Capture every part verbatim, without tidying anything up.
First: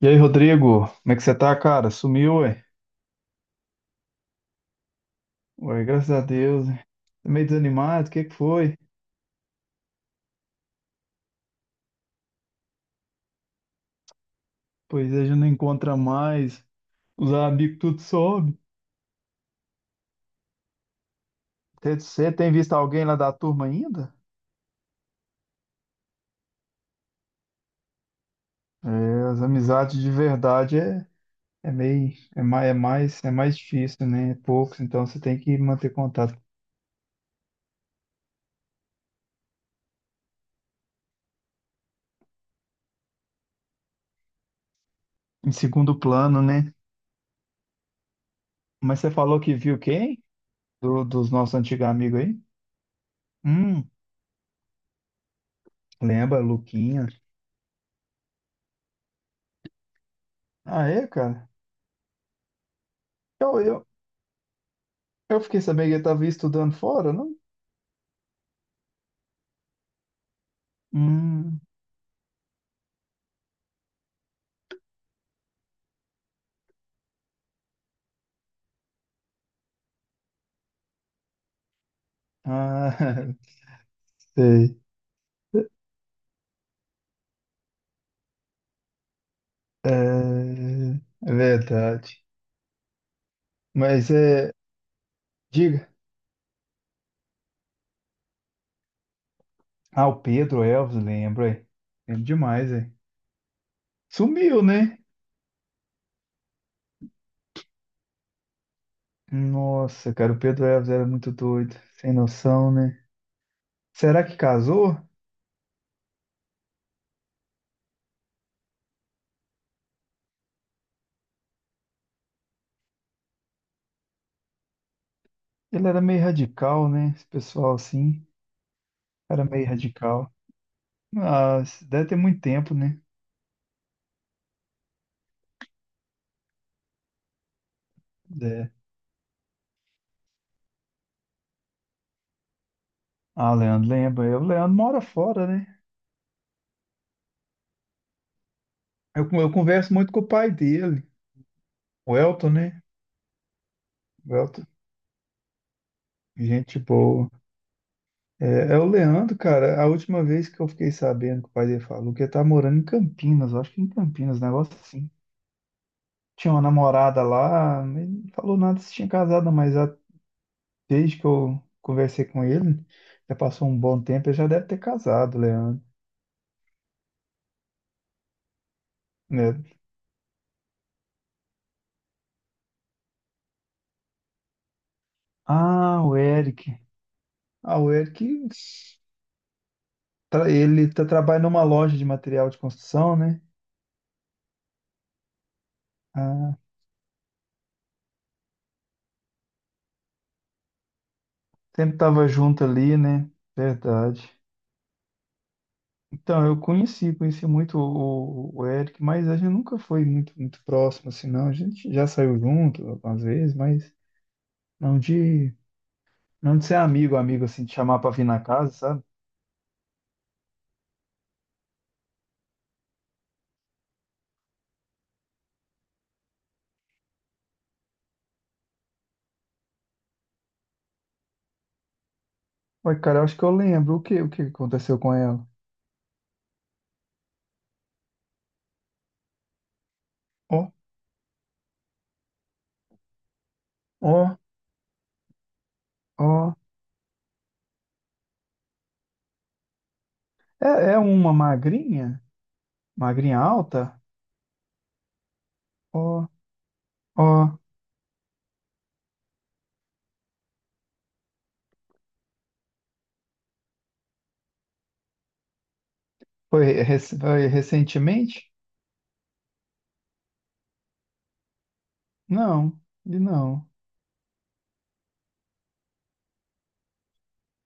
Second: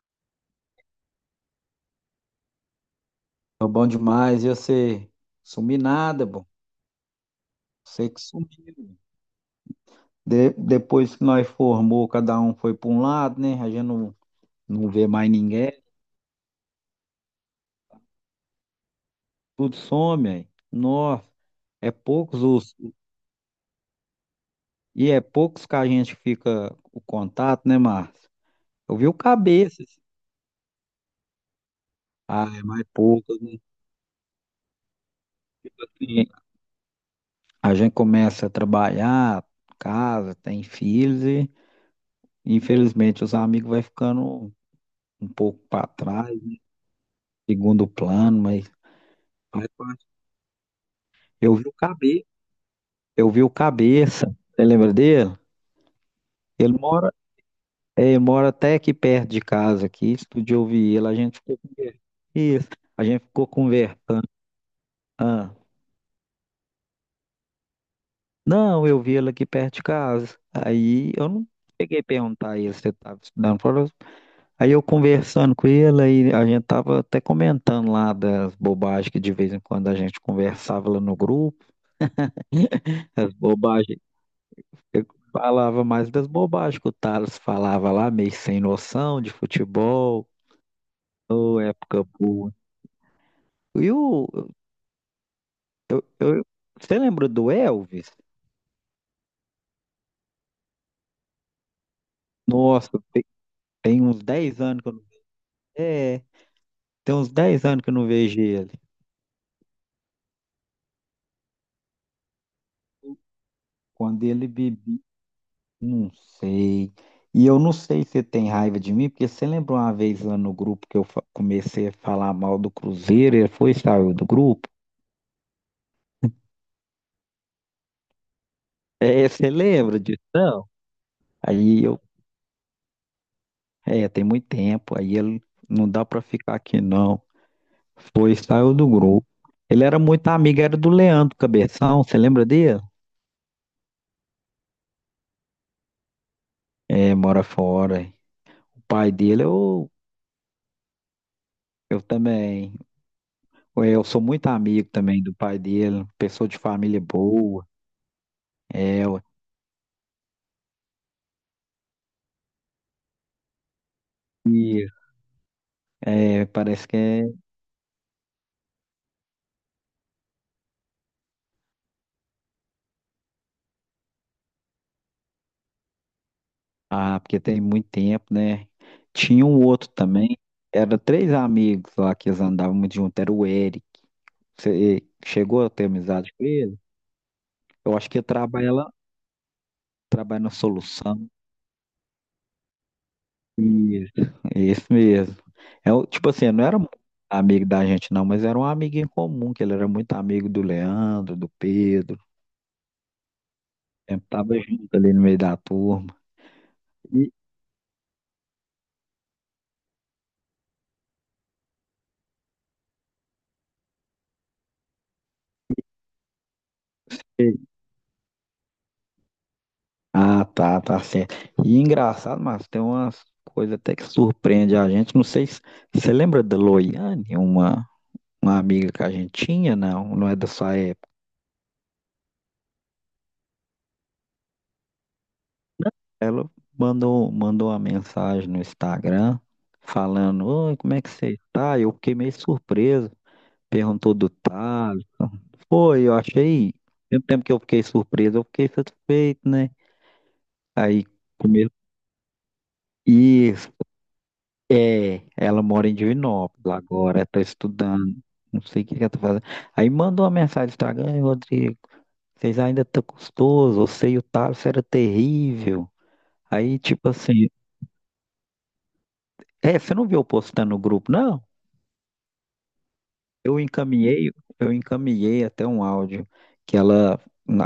E aí, Rodrigo, como é que você tá, cara? Sumiu, ué? Tô bom demais. E você? Sumi Ué, graças a nada, bom. Deus. Ué. Tá meio desanimado, o Você que que é que foi? sumiu. De- depois que nós formou, cada um foi para um lado, né? A gente não, não vê Pois é, mais já não ninguém. encontra mais. Os amigos tudo sobe. Tudo some, aí. Nossa, é Você poucos tem visto os... alguém lá da turma ainda? E é poucos que a gente fica o contato, né, Márcio? É, Eu vi o as cabeça. amizades assim. de verdade é, é meio, é Ah, é mais, é mais mais, é poucos, mais né? difícil, né? É poucos, então você tem que Tipo manter assim, contato. a gente começa a trabalhar, casa, tem filhos e, infelizmente, os amigos vai ficando um Em pouco para segundo trás, plano, né? né? Segundo plano, mas Mas você falou que Mas, viu pô, quem? Do- dos Eu nossos vi o antigos amigos Cabe, aí? eu vi o Hum, Cabeça, você lembra dele? lembra, Ele Luquinha. mora, é, ele mora até aqui perto de casa, aqui, outro dia eu Ah, vi é, ele, a gente cara? ficou conversando. Isso, a gente ficou conversando. Eu Ah, fiquei sabendo que ele estava estudando fora, não? não, eu vi ele aqui perto de casa. Aí eu não Hum, peguei a perguntar a ele se ele estava estudando. Falou- Aí eu conversando com ele, aí a gente tava até comentando lá das bobagens que de vez em quando a gente conversava lá no grupo, ah, as bobagens sei. eu falava mais das bobagens que o Thales falava lá, meio sem noção de futebol, É, é ô, época verdade. boa. E o, Mas é. Diga. eu, eu- você lembra do Elvis? Ah, o Pedro Elvis lembro, é. Lembro demais, é. Nossa, te- tem, uns dez Sumiu, anos que eu né? não, é, tem uns dez anos que eu não vejo ele. Nossa, cara, o Pedro Elvis era muito doido. Sem noção, né? Quando Será que ele casou? bebia, não sei. E eu não sei se você tem raiva de mim, porque você lembra uma vez lá no grupo que eu fa- comecei a falar mal do Cruzeiro, ele foi e saiu do grupo? Ele era meio radical, né? Esse pessoal assim. É, Era você meio lembra disso? radical. Não? Ah, Aí eu deve ter muito tempo, né? É, tem muito tempo, aí ele não dá pra ficar aqui não. Foi, e É. saiu do grupo. Ele era muito amigo, era do Leandro Cabeção, você lembra dele? Ah, Leandro, lembra. O Leandro mora fora, né? É, mora fora. O pai Eu, dele, eu eu, converso muito com o pai dele, eu o Elton, também. né? É, eu sou O muito Elton, amigo também do pai dele, pessoa de gente família boa. boa. É, é o É, ué. Leandro, cara. A última vez que eu fiquei sabendo que o pai dele falou que ele tá morando em Campinas, eu acho que em Campinas, um negócio E assim. é, Tinha uma parece que namorada é. lá, mas não falou nada se tinha casado, mas já, desde que eu conversei com ele, já passou um bom tempo, ele já deve ter casado, Leandro, Ah, porque tem muito tempo, né? Tinha né? um outro também, era três amigos lá que eles andavam muito junto, era o Eric. Você chegou a ter Ah, o amizade com Eric. ele? Ah, o Eu acho que Eric, trabalha, lá- trabalha tra- na ele tá, solução. trabalha numa loja de material de construção, né? Isso, é isso mesmo. É, o- tipo assim, Ah, não era muito amigo da gente, não, mas era um amigo em comum, que ele era muito amigo do Leandro, do sempre Pedro. tava junto ali, né? Sempre Verdade. tava junto ali no meio da turma. Então, eu conheci, E- conheci muito o, o Eric, mas a gente nunca foi muito, muito próximo, assim, não. A gente já saiu junto algumas vezes, mas não de, não de ser amigo, amigo, e- assim, de chamar pra vir na casa, sabe? Ah, tá, tá certo. E engraçado, mas tem umas coisas até que surpreende a gente. Não sei se você lembra da Loiane, uma, uma amiga que a gente tinha, não? Não é da sua. Ué, cara, eu acho que eu lembro. O que, o que aconteceu com ela? Ela mandou, mandou uma mensagem no Instagram falando, Ó, "Oi, como é que você tá?" Eu fiquei meio surpreso. Perguntou do ó, Thales. Foi, eu ó. achei. Mesmo tempo que eu fiquei surpreso, eu fiquei satisfeito, né? É, é Aí uma começou. magrinha? Magrinha Isso, alta? é. Ela mora em Ó, Divinópolis agora, ela tá ó. estudando. Não sei o que que ela tá fazendo. Aí mandou uma mensagem no Instagram, "Ei, Rodrigo, vocês ainda estão custoso, eu sei o Thales era terrível." Foi, Aí, rec- tipo foi assim, recentemente? é, você não viu eu postando no grupo, não? Não, ele Eu não. encaminhei, eu encaminhei até um áudio que ela,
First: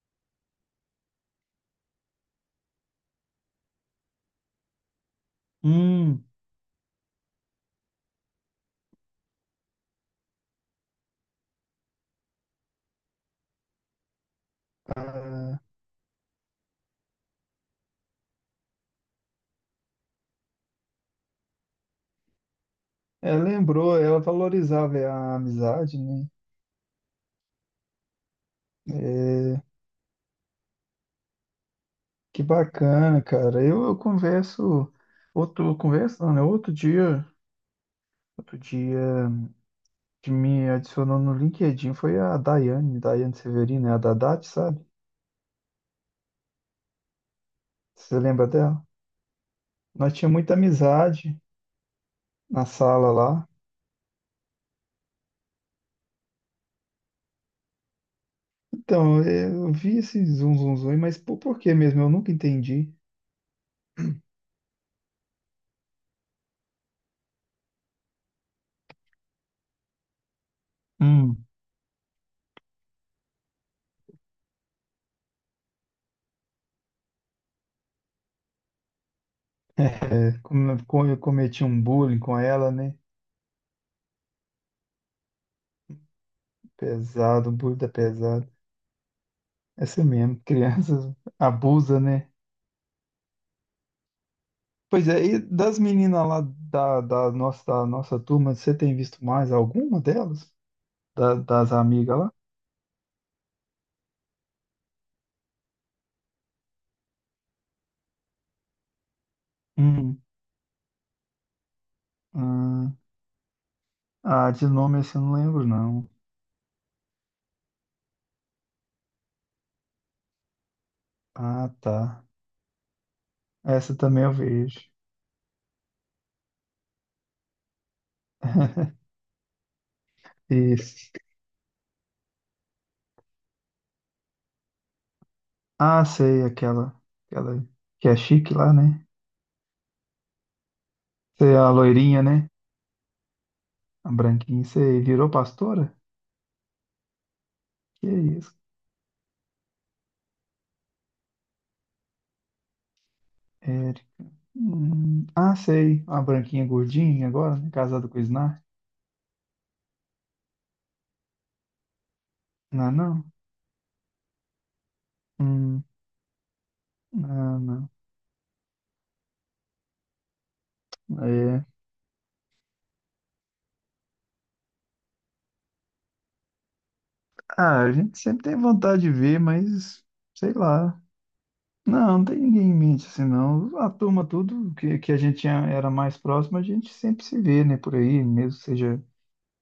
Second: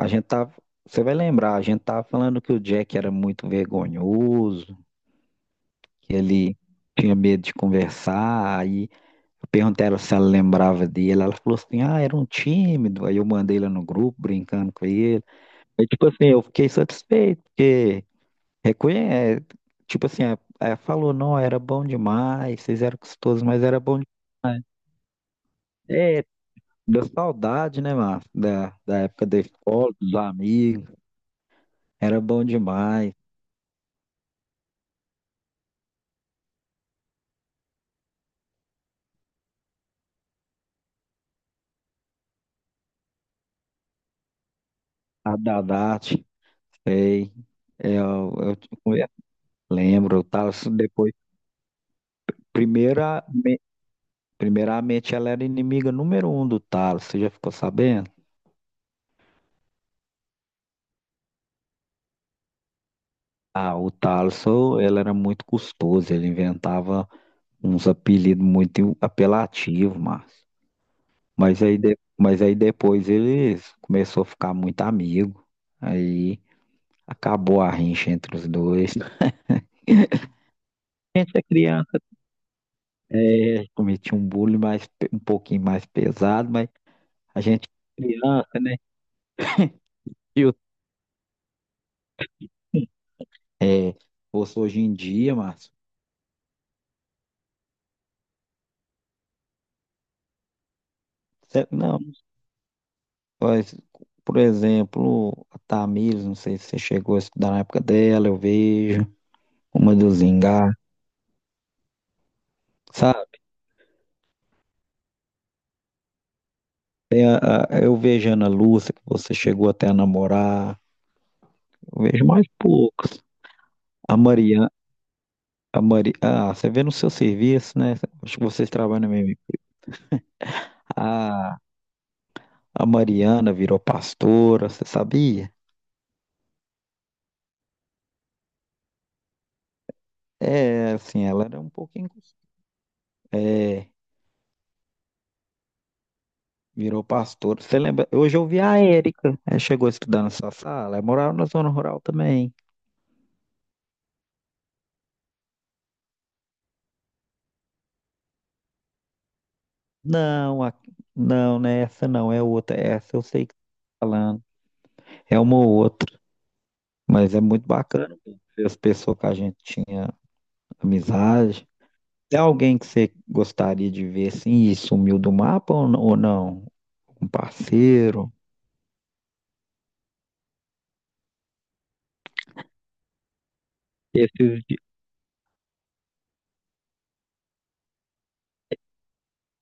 a gente tá, você vai lembrar, a gente tava falando que o Jack era muito vergonhoso, que Hum. ele tinha medo de conversar, aí eu perguntei a ela se ela lembrava dele, ela falou assim, ah, era um tímido, aí eu mandei ela no grupo brincando com ele, aí tipo assim, eu fiquei satisfeito, porque reconhece, tipo assim, ela falou, não, era bom demais, vocês eram É, gostosos, mas era lembrou, bom ela demais. valorizava a amizade, É, né? deu saudade, né, Márcio? Da, da época da É, escola, dos amigos. Era que bom demais. bacana, cara. Eu, eu converso, outro, converso, não, né? Outro dia, outro dia, que me adicionou no LinkedIn foi a Daiane, Daiane Severino, né? A Dadate, sabe? A Dadate, sei. Você Eu, lembra eu, te dela? Nós lembro, o tínhamos muita Thales depois. amizade na sala Primeira, lá. me- Primeiramente, ela era inimiga número um do Thales. Você já ficou sabendo? Então, eu vi esse zum, zum, zum, mas por, por que mesmo? Eu nunca entendi. Ah, o Thales, ô, ele era muito custoso. Ele inventava uns apelidos muito apelativos, Márcio. Hum. Mas aí, de- mas aí depois eles começou a ficar muito amigo. Aí, acabou a rincha entre os dois. A É, como como eu gente é cometi um criança, bullying com ela, né? é, cometia um bullying mais, pe- um pouquinho mais pesado, mas a Pesado, gente bullying da é pesada. criança, né? Essa é mesmo, E o- crianças abusa, né? É, fosse hoje em Pois é, dia, e Márcio, das meninas lá da, da nossa, da nossa turma, você tem visto mais alguma delas? Da- cê- das não, amigas lá? mas, por exemplo, a Tamires, não sei se você chegou a estudar na época dela, eu vejo, uma do Hum. Zingá, Ah, sabe? ah, de nome assim eu não lembro, não. Tem a- a- eu vejo a Ana Lúcia, que você chegou até a namorar, Ah, eu tá. vejo mais poucos. Essa A também eu Mariana vejo. A Mari... Ah, você vê no seu serviço, né? Acho que vocês trabalham mesmo. Isso. A, a Mariana virou pastora, você sabia? Ah, sei, aquela, aquela que é chique lá, né? É, assim, ela Sei, era um a pouquinho. loirinha, incos- né? É, A branquinha. Sei, virou pastora? virou pastora. Você Que lembra? Hoje eu isso, vi a Érica. Ela chegou a estudar na sua sala. Ela morava na zona rural também. Eric. Hum, ah, sei, a branquinha gordinha agora, né? Casada com o Snark. Não, a- não, não é essa não, é outra. Não, é Essa eu não. sei que você tá falando. É uma ou Hum, outra. Mas é não, muito não. bacana ver as pessoas que a gente tinha É. amizade. Tem alguém que você gostaria de ver assim e sumiu do mapa ou n- ou não? Um Ah, a gente parceiro? sempre tem vontade de ver, mas sei lá. Não, não tem ninguém em mente assim, não. A turma, Esses, tudo de- que, que a gente tinha- era mais próximo, a gente sempre se vê, né, por aí, mesmo que seja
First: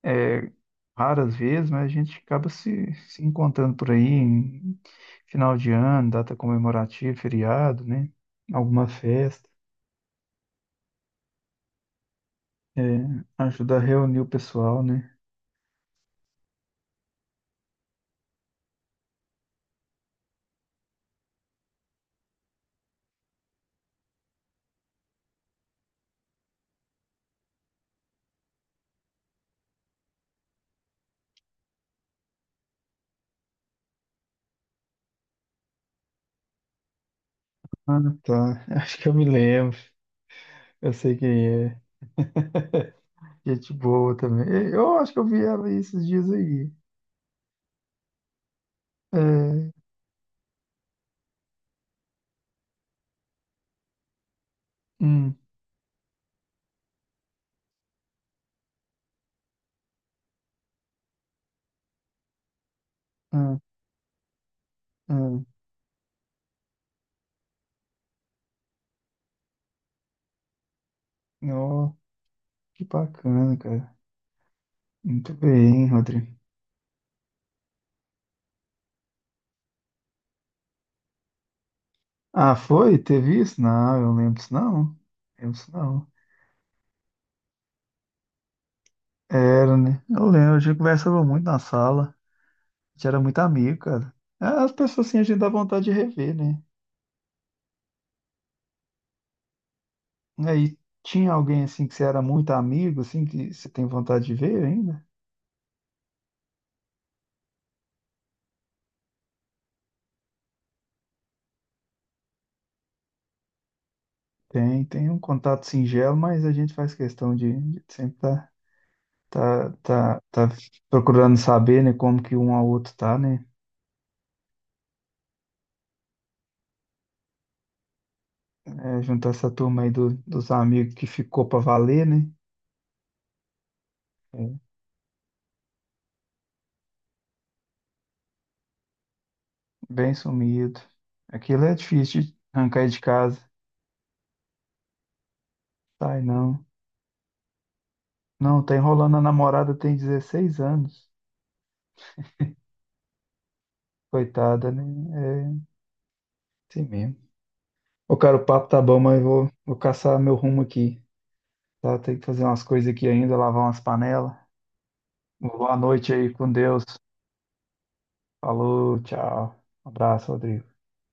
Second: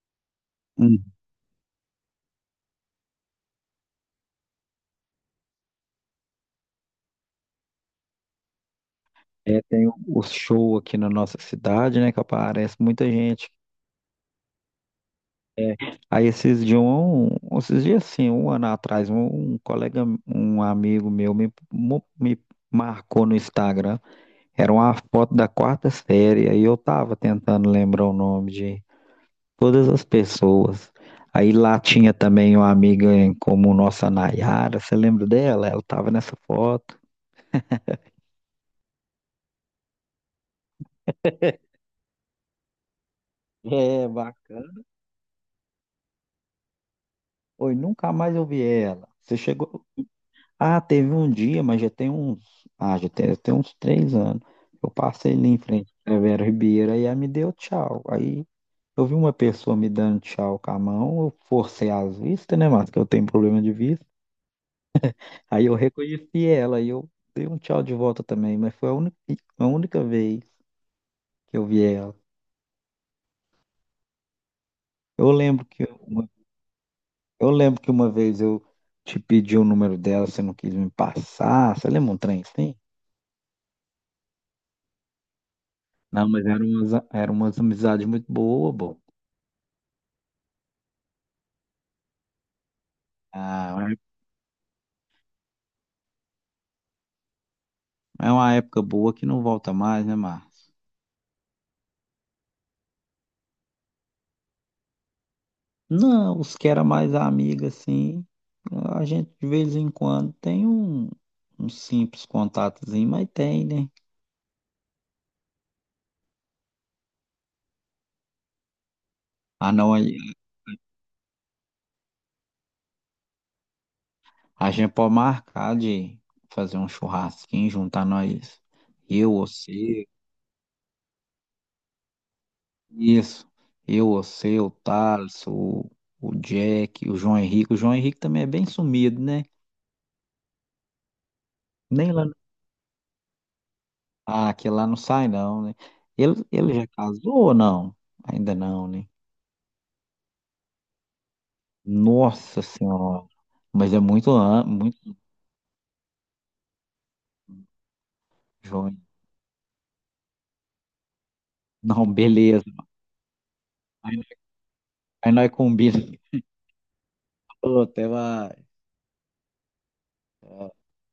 é, hum, raras vezes, mas a gente acaba se, se encontrando por aí em final de ano, data comemorativa, feriado, né? Alguma festa. é, tem o o show aqui na nossa cidade, né? Que aparece É, muita gente. ajuda a reunir o pessoal, né? É, aí esses de um, um, esses dias assim, um ano atrás, um, um colega, um amigo meu me, mo- me marcou no Instagram. Era uma foto da quarta série. Aí eu tava tentando lembrar o nome todas as pessoas. Aí lá tinha também uma amiga em como nossa Nayara, você lembra dela? Ela estava nessa foto. Ah, tá. Acho que eu me lembro. Eu sei quem é. Gente É, boa também. E- bacana. Eu acho que eu vi ela aí esses dias aí. Oi, nunca mais eu vi ela. Você É, chegou. Ah, teve um dia, mas já tem uns. Ah, já tem, já tem uns três anos. Eu passei hum, ali em frente à Vera Ribeira e ela me deu tchau. Aí eu vi uma pessoa me dando tchau com a mão, eu forcei as vistas, né, Márcio? Que eu tenho hum, problema de vista. hum. Aí eu reconheci ela e eu dei um tchau de volta também, mas foi a única, a única vez. que eu vi Ó, ela. que bacana, cara. Eu Muito lembro que bem, uma, Rodrigo. eu lembro que uma vez eu te pedi o número dela, você não quis me passar. Você lembra um trem Ah, assim? foi? Teve isso? Não, eu lembro disso não. Lembro disso não. Não, mas eram umas, era umas amizades muito boas, bom. Era, né? Eu lembro, a gente conversava muito na sala. A gente era muito Ah, amigo, é cara. Ah, as pessoas assim, a gente dá vontade de rever, né? é uma época boa que não volta mais, né, Márcio? Aí tinha alguém assim que você era muito amigo, assim, que você tem vontade de ver ainda? Não, os que era mais amiga, assim, a gente de vez em quando tem um, um simples contatozinho, mas tem, né? Tem, tem um contato singelo, mas a gente faz questão de, de sempre estar. Tá, Ah, não, aí tá, tá procurando saber, né, como que um ao outro tá, né? a gente pode marcar de fazer um churrasquinho, juntar nós, É, juntar eu, essa turma aí você. do- dos amigos que ficou pra valer, né? Isso. Eu, É, você, o Thales, o, o Jack, o João Henrique. O João Henrique também é bem sumido, né? bem sumido. Aquilo é Nem difícil lá. de arrancar aí de casa. Ah, que lá não sai, não, né? Sai Ele, não. ele já casou ou não? Ainda Não, tá não, né? enrolando a namorada, tem dezesseis anos. Nossa Senhora. Mas é muito, an- Coitada, né? muito É assim mesmo. Ô, cara, o papo tá bom, jovem. mas eu vou, vou caçar meu rumo aqui, tá? Não, Tem que fazer umas beleza. coisas aqui ainda, lavar umas Aí, panelas. aí nós Boa noite combinamos. aí com Deus. Falou, até mais. Falou, tchau. Abraço, Rodrigo.